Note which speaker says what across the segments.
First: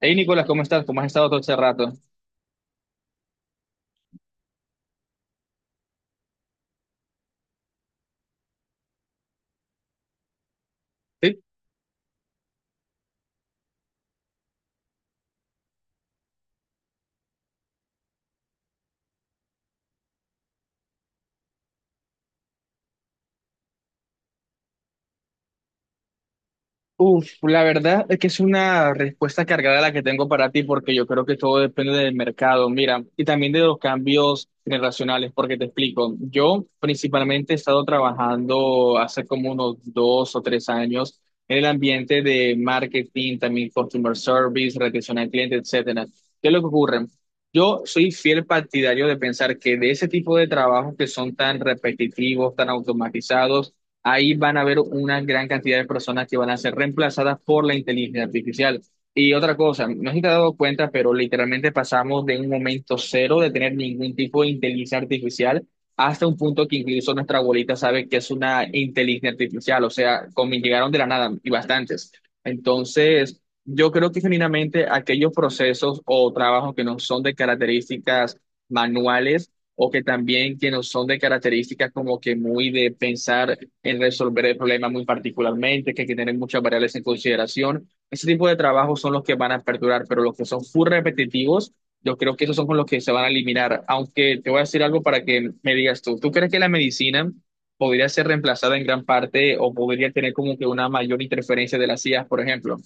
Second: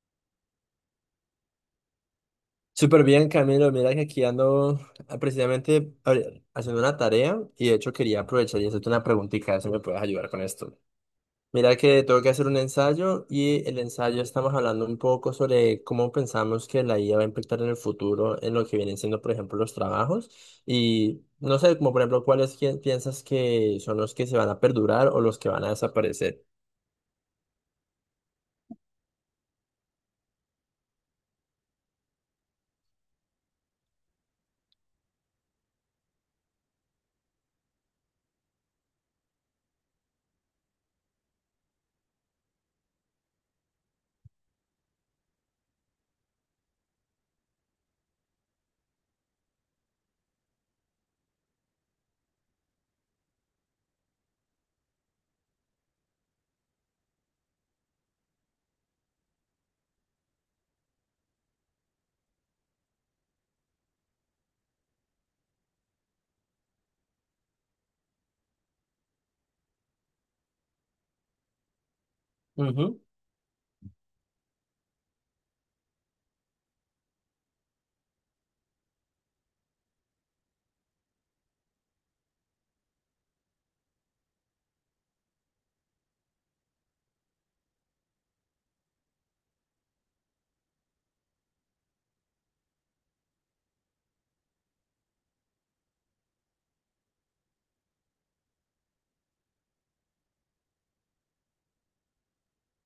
Speaker 1: Hey Nicolás, ¿cómo estás? ¿Cómo has estado todo este rato?
Speaker 2: Súper bien, Camilo. Mira que aquí ando precisamente, a ver, haciendo una tarea, y de hecho quería aprovechar y hacerte una preguntita, a ver si me puedes ayudar con esto.
Speaker 1: Sí.
Speaker 2: Mira que tengo que hacer un ensayo, y el ensayo, estamos hablando un poco sobre cómo pensamos que la IA va a impactar en el futuro en lo que vienen siendo, por ejemplo, los trabajos, y no sé, como por ejemplo, cuáles, quién piensas que son los que se van a perdurar o los que van a desaparecer.
Speaker 1: Uf, la verdad es que es una respuesta cargada la que tengo para ti, porque yo creo que todo depende del mercado, mira, y también de los cambios generacionales, porque te explico, yo principalmente he estado trabajando hace como unos dos o tres años en el ambiente de marketing, también customer service, retención al cliente, etcétera. ¿Qué es lo que ocurre? Yo soy fiel partidario de pensar que de ese tipo de trabajos que son tan repetitivos, tan automatizados, ahí van a haber una gran cantidad de personas que van a ser reemplazadas por la inteligencia artificial. Y otra cosa, no sé si te has dado cuenta, pero literalmente pasamos de un momento cero de tener ningún tipo de inteligencia artificial hasta un punto que incluso nuestra abuelita sabe que es una inteligencia artificial, o sea, como llegaron de la nada y bastantes.
Speaker 2: Ujú.
Speaker 1: Entonces, yo creo que genuinamente aquellos procesos o trabajos que no son de características manuales, o que también que no son de características como que muy de pensar en resolver el problema muy particularmente, que hay que tener muchas variables en consideración. Ese tipo de trabajos son los que van a perdurar, pero los que son full repetitivos, yo creo que esos son con los que se van a eliminar. Aunque te voy a decir algo para que me digas tú, ¿tú crees que la medicina podría ser reemplazada en gran parte o podría tener como que una mayor interferencia de las IAs, por ejemplo?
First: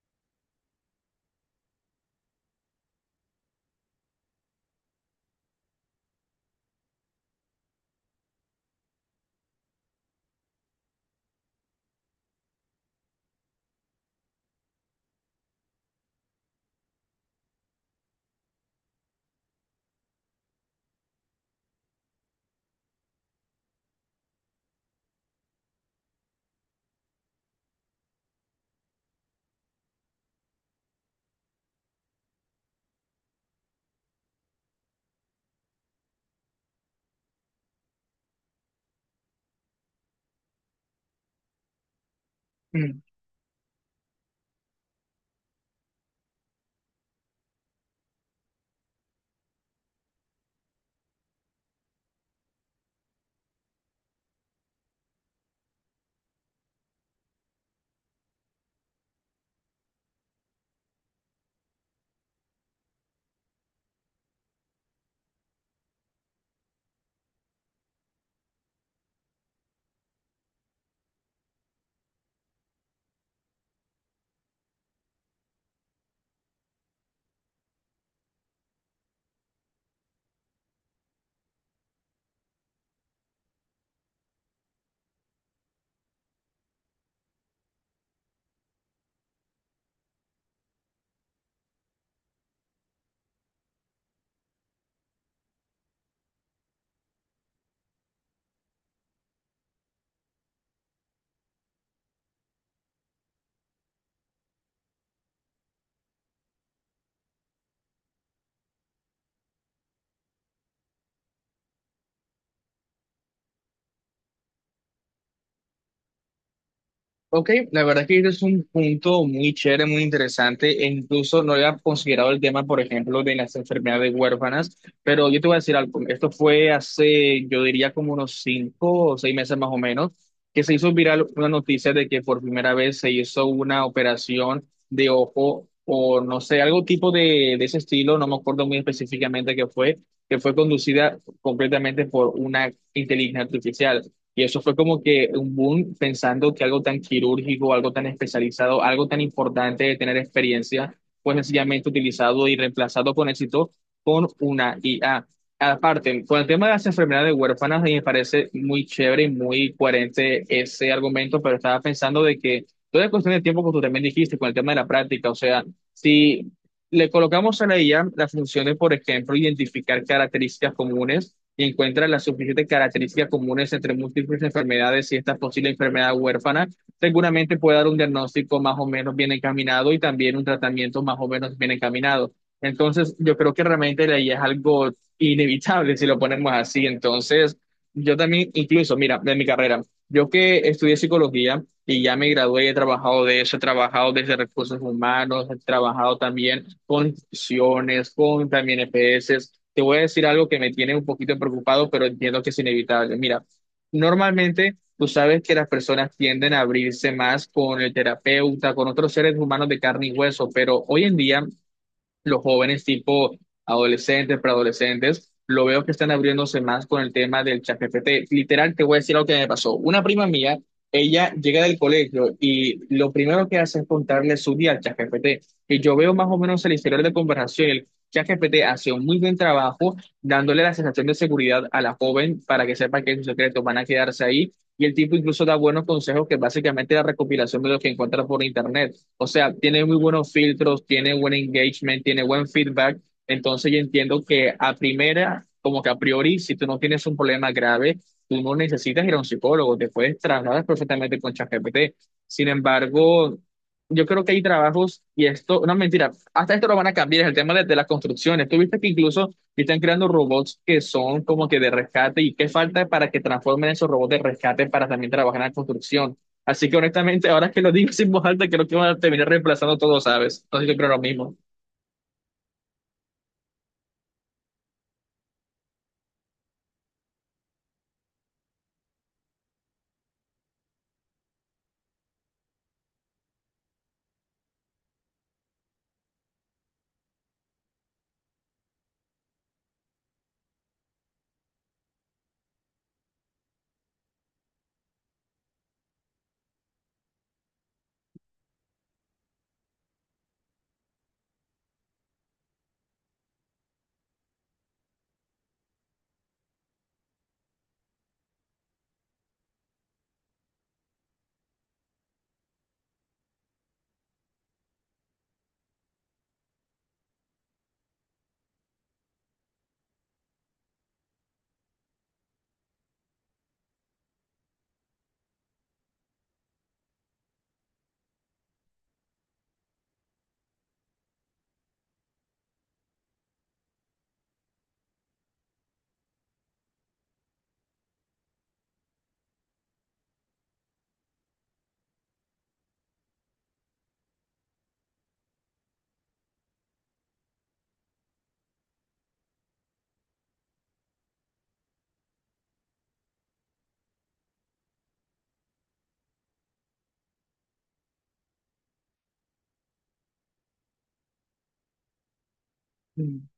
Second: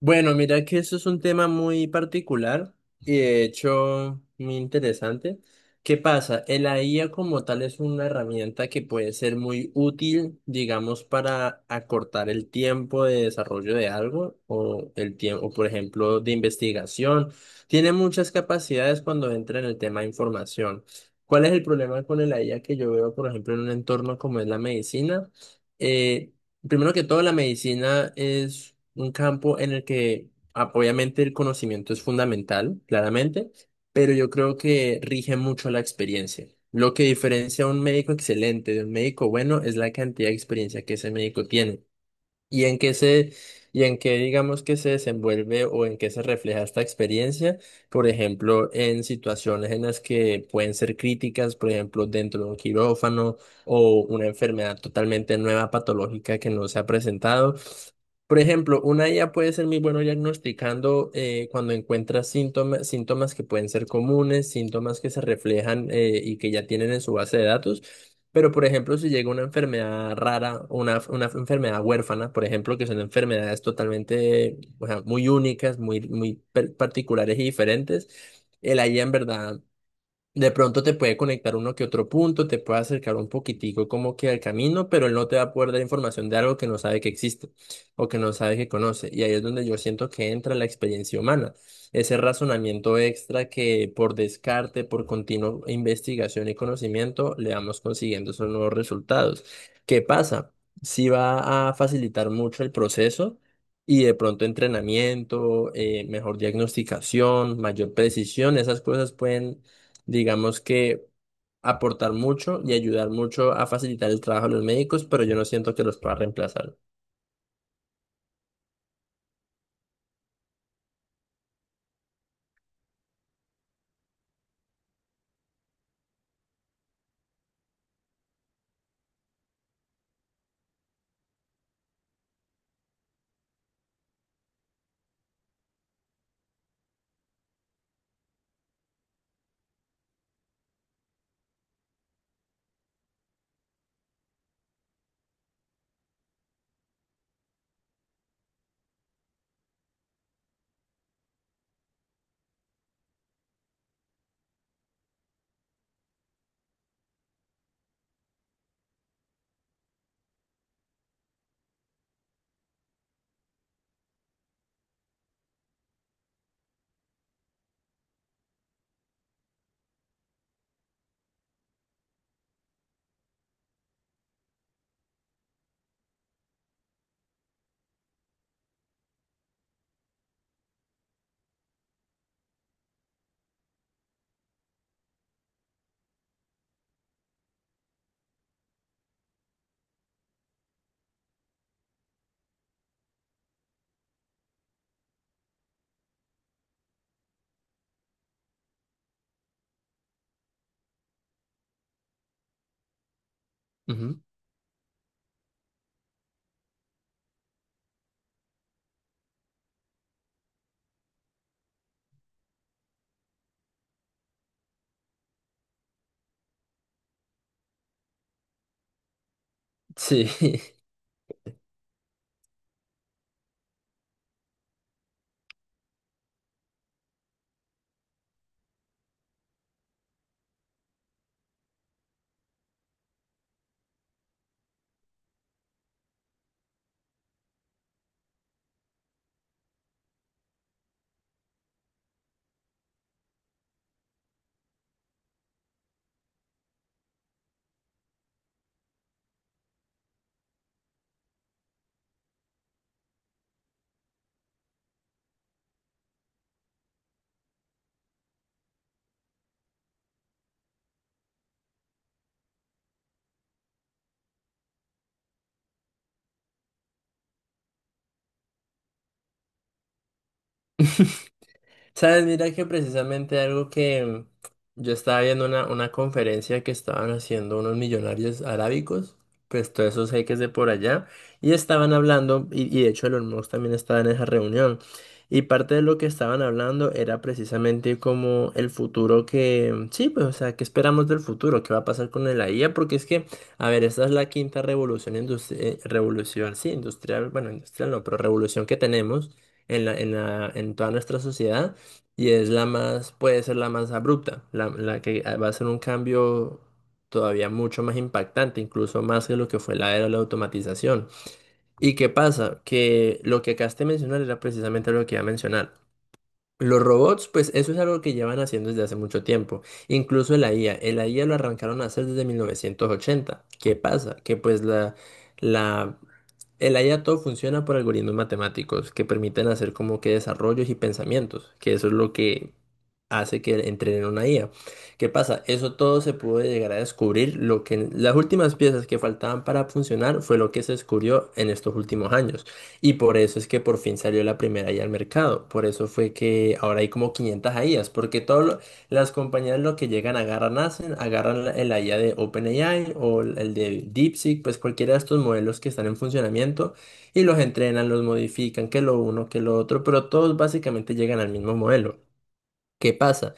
Speaker 2: Bueno, mira que eso es un tema muy particular y de hecho muy interesante. ¿Qué pasa? El la IA como tal es una herramienta que puede ser muy útil, digamos, para acortar el tiempo de desarrollo de algo o el tiempo, por ejemplo, de investigación. Tiene muchas capacidades cuando entra en el tema de información. ¿Cuál es el problema con el IA que yo veo, por ejemplo, en un entorno como es la medicina? eh Primero que todo, la medicina es un campo en el que obviamente el conocimiento es fundamental, claramente, pero yo creo que rige mucho la experiencia. Lo que diferencia a un médico excelente de un médico bueno es la cantidad de experiencia que ese médico tiene y en qué se, y en qué, digamos, que se desenvuelve o en qué se refleja esta experiencia, por ejemplo, en situaciones en las que pueden ser críticas, por ejemplo, dentro de un quirófano o una enfermedad totalmente nueva, patológica, que no se ha presentado. Por ejemplo, una IA puede ser muy bueno diagnosticando cuando encuentra síntomas, síntomas que pueden ser comunes, síntomas que se reflejan y que ya tienen en su base de datos. Pero, por ejemplo, si llega una enfermedad rara, una enfermedad huérfana, por ejemplo, que son enfermedades totalmente, o sea, muy únicas, muy, particulares y diferentes, el IA en verdad de pronto te puede conectar uno que otro punto, te puede acercar un poquitico como que al camino, pero él no te va a poder dar información de algo que no sabe que existe o que no sabe que conoce. Y ahí es donde yo siento que entra la experiencia humana, ese razonamiento extra que por descarte, por continua investigación y conocimiento, le vamos consiguiendo esos nuevos resultados. ¿Qué pasa? Sí va a facilitar mucho el proceso. Y de pronto entrenamiento, mejor diagnosticación, mayor precisión, esas cosas pueden, digamos, que aportar mucho y ayudar mucho a facilitar el trabajo de los médicos, pero yo no siento que los pueda reemplazar.
Speaker 1: Ok, la verdad que este es un punto muy chévere, muy interesante, e incluso no había considerado el tema, por ejemplo, de las enfermedades huérfanas, pero yo te voy a decir algo, esto fue hace, yo diría como unos cinco o seis meses más o menos, que se hizo viral una noticia de que por primera vez se hizo una operación de ojo o no sé, algo tipo de ese estilo, no me acuerdo muy específicamente qué fue, que fue conducida completamente por una inteligencia artificial. Y eso fue como que un boom pensando que algo tan quirúrgico, algo tan especializado, algo tan importante de tener experiencia, pues sencillamente utilizado y reemplazado con éxito con una IA. Aparte, con el tema de las enfermedades huérfanas, me parece muy chévere y muy coherente ese argumento, pero estaba pensando de que toda es cuestión de tiempo, como tú también dijiste, con el tema de la práctica, o sea, si le colocamos a la IA la función de, por ejemplo, identificar características comunes y encuentra las suficientes características comunes entre múltiples enfermedades y esta posible enfermedad huérfana. Seguramente puede dar un diagnóstico más o menos bien encaminado y también un tratamiento más o menos bien encaminado. Entonces, yo creo que realmente la IA es algo inevitable si lo ponemos así. Entonces, yo también, incluso, mira, de mi carrera, yo que estudié psicología, y ya me gradué y he trabajado de eso, he trabajado desde recursos humanos, he trabajado también con instituciones, con también EPS. Te voy a decir algo que me tiene un poquito preocupado, pero entiendo que es inevitable. Mira,
Speaker 2: Ujú.
Speaker 1: normalmente tú sabes que las personas tienden a abrirse más con el terapeuta, con otros seres humanos de carne y hueso, pero hoy en día los jóvenes tipo adolescentes, preadolescentes, lo veo que están abriéndose más con el tema del ChatGPT. Literal, te voy a decir lo que me pasó. Una prima
Speaker 2: Sí.
Speaker 1: mía, ella llega del colegio y lo primero que hace es contarle su día al ChatGPT. Y yo veo más o menos el historial de conversación. El ChatGPT hace un muy buen trabajo dándole la sensación de seguridad a la joven para que sepa que sus secretos van a quedarse ahí. Y el tipo incluso da buenos consejos que básicamente es la recopilación de lo que encuentra por internet. O sea, tiene muy buenos filtros, tiene buen engagement, tiene buen feedback. Entonces yo entiendo que a primera, como que a priori, si tú no tienes un problema grave, tú no necesitas ir a un psicólogo, te puedes trasladar perfectamente con ChatGPT. Sin embargo, yo creo que hay trabajos, y esto, no mentira, hasta esto lo van a cambiar, es el tema de las construcciones. Tú viste que incluso están creando robots que son como que de rescate, y qué falta para que transformen esos robots de rescate para también trabajar en la construcción. Así que honestamente, ahora que lo digo sin voz alta, creo que van a terminar reemplazando todo, ¿sabes? Entonces yo creo lo mismo.
Speaker 2: Sabes, mira que precisamente algo que yo estaba viendo, una conferencia que estaban haciendo unos millonarios arábicos, pues todos esos jeques de por allá, y estaban hablando, y de hecho Elon Musk también estaba en esa reunión, y parte de lo que estaban hablando era precisamente como el futuro que, sí, pues, o sea, ¿qué esperamos del futuro? ¿Qué va a pasar con la IA? Porque es que, a ver, esta es la quinta revolución industrial, revolución, sí, industrial, bueno, industrial no, pero revolución que tenemos en en toda nuestra sociedad. Y es la más, puede ser la más abrupta, la que va a ser un cambio todavía mucho más impactante, incluso más que lo que fue la era de la automatización. ¿Y qué pasa? Que lo que acabaste de mencionar era precisamente lo que iba a mencionar. Los robots, pues eso es algo que llevan haciendo desde hace mucho tiempo. Incluso la IA, el IA lo arrancaron a hacer desde 1980. ¿Qué pasa? Que pues la, el IA todo funciona por algoritmos matemáticos que permiten hacer como que desarrollos y pensamientos, que eso es lo que hace que entrenen una IA. ¿Qué pasa? Eso todo se pudo llegar a descubrir. Lo que las últimas piezas que faltaban para funcionar fue lo que se descubrió en estos últimos años. Y por eso es que por fin salió la primera IA al mercado. Por eso fue que ahora hay como 500 IAs, porque todas las compañías lo que llegan, agarran, hacen, agarran el IA de OpenAI o el de DeepSeek, pues cualquiera de estos modelos que están en funcionamiento, y los entrenan, los modifican, que lo uno, que lo otro, pero todos básicamente llegan al mismo modelo. ¿Qué pasa?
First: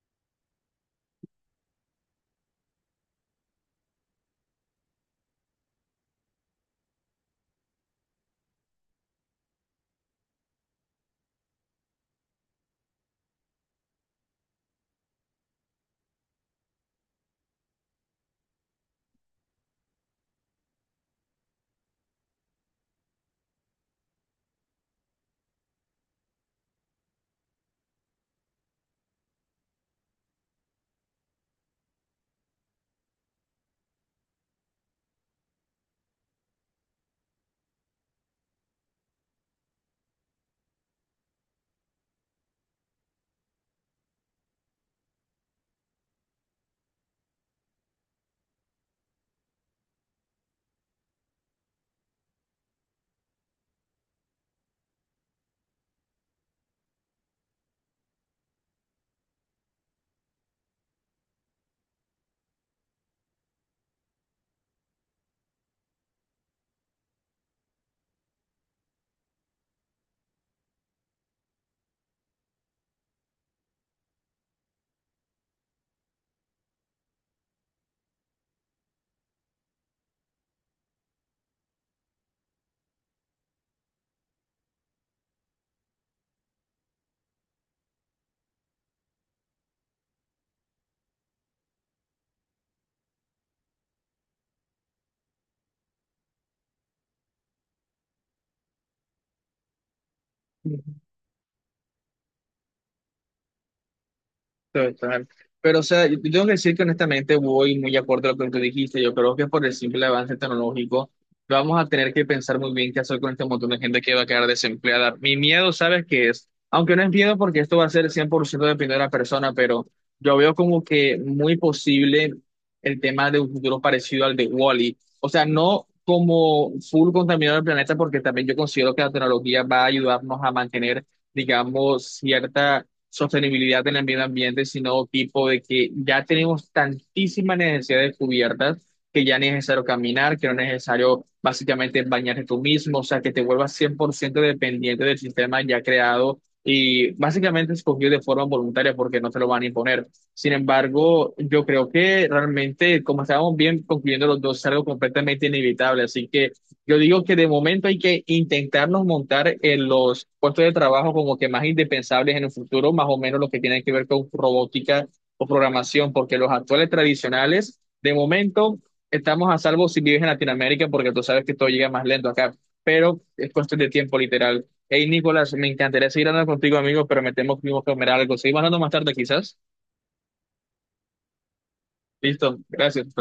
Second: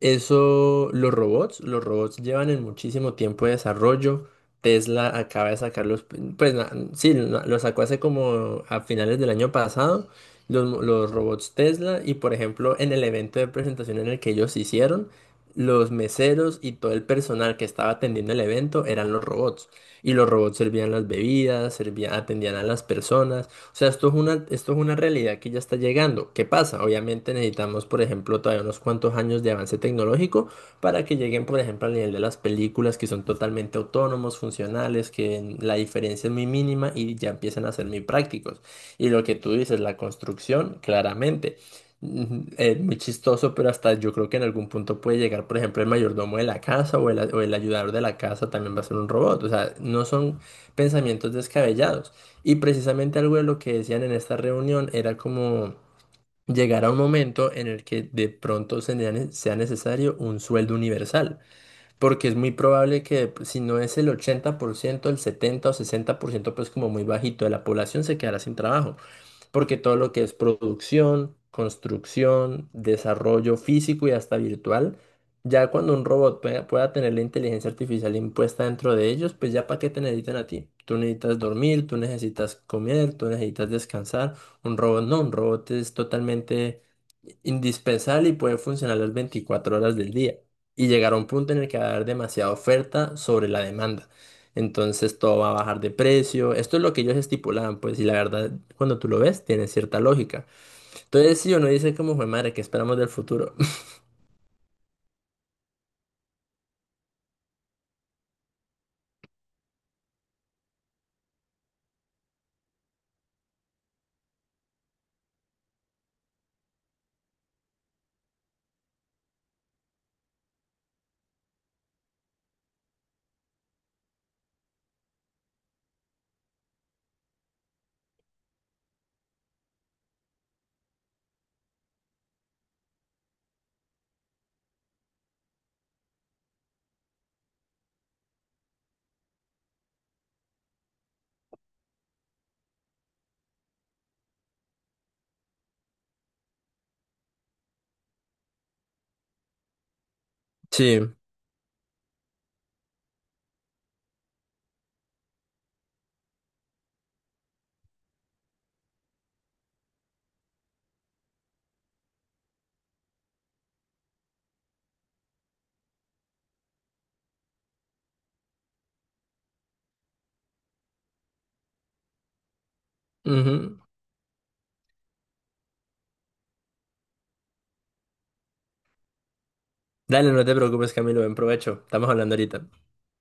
Speaker 2: Eso, los robots llevan en muchísimo tiempo de desarrollo. Tesla acaba de sacarlos, pues sí, lo sacó hace como a finales del año pasado, los robots Tesla, y por ejemplo en el evento de presentación en el que ellos hicieron, los meseros y todo el personal que estaba atendiendo el evento eran los robots. Y los robots servían las bebidas, servían, atendían a las personas. O sea, esto es esto es una realidad que ya está llegando. ¿Qué pasa? Obviamente necesitamos, por ejemplo, todavía unos cuantos años de avance tecnológico para que lleguen, por ejemplo, al nivel de las películas que son totalmente autónomos, funcionales, que la diferencia es muy mínima y ya empiezan a ser muy prácticos. Y lo que tú dices, la construcción, claramente. Es muy chistoso, pero hasta yo creo que en algún punto puede llegar, por ejemplo, el mayordomo de la casa o el ayudador de la casa también va a ser un robot. O sea, no son pensamientos descabellados. Y precisamente algo de lo que decían en esta reunión era como llegar a un momento en el que de pronto sea necesario un sueldo universal, porque es muy probable que pues, si no es el 80%, el 70 o 60%, pues como muy bajito de la población se quedará sin trabajo, porque todo lo que es producción, construcción, desarrollo físico y hasta virtual, ya cuando un robot pueda tener la inteligencia artificial impuesta dentro de ellos, pues ya para qué te necesitan a ti. Tú necesitas dormir, tú necesitas comer, tú necesitas descansar. Un robot no, un robot es totalmente indispensable y puede funcionar las 24 horas del día. Y llegar a un punto en el que va a haber demasiada oferta sobre la demanda. Entonces todo va a bajar de precio. Esto es lo que ellos estipulaban, pues, y la verdad, cuando tú lo ves, tiene cierta lógica. Entonces, si uno dice como, "Jue madre, ¿qué esperamos del futuro?"
Speaker 1: Total. Pero, o sea, yo tengo que decir que honestamente voy muy acorde a lo que tú dijiste. Yo creo que por el simple avance tecnológico vamos a tener que pensar muy bien qué hacer con este montón de gente que va a quedar desempleada. Mi miedo, ¿sabes qué es? Aunque no es miedo porque esto va a ser 100% dependiendo de la persona, pero yo veo como que muy posible el tema de un futuro parecido al de Wall-E. O sea, no como full contaminador del planeta, porque también yo considero que la tecnología va a ayudarnos a mantener, digamos, cierta sostenibilidad en el medio ambiente, sino tipo de que ya tenemos tantísimas necesidades cubiertas que ya no es necesario caminar, que no es necesario básicamente bañarte tú mismo, o sea, que te vuelvas 100% dependiente del sistema ya creado y básicamente escogido de forma voluntaria porque no te lo van a imponer. Sin
Speaker 2: Sí.
Speaker 1: embargo, yo creo que realmente, como estábamos bien concluyendo los dos, es algo completamente inevitable, así que yo digo que de momento hay que intentarnos montar en los puestos de trabajo como que más indispensables en el futuro, más o menos lo que tiene que ver con robótica o programación, porque los actuales tradicionales, de momento, estamos a salvo si vives en Latinoamérica, porque tú sabes que todo llega más lento acá, pero es cuestión
Speaker 2: Ujú.
Speaker 1: de tiempo literal. Hey, Nicolás, me encantaría seguir hablando contigo, amigo, pero me temo que tengo que comer algo. Seguimos hablando más tarde, quizás.
Speaker 2: Dale, no te preocupes, Camilo, buen provecho. Estamos hablando
Speaker 1: Listo,
Speaker 2: ahorita.
Speaker 1: gracias. Hasta luego.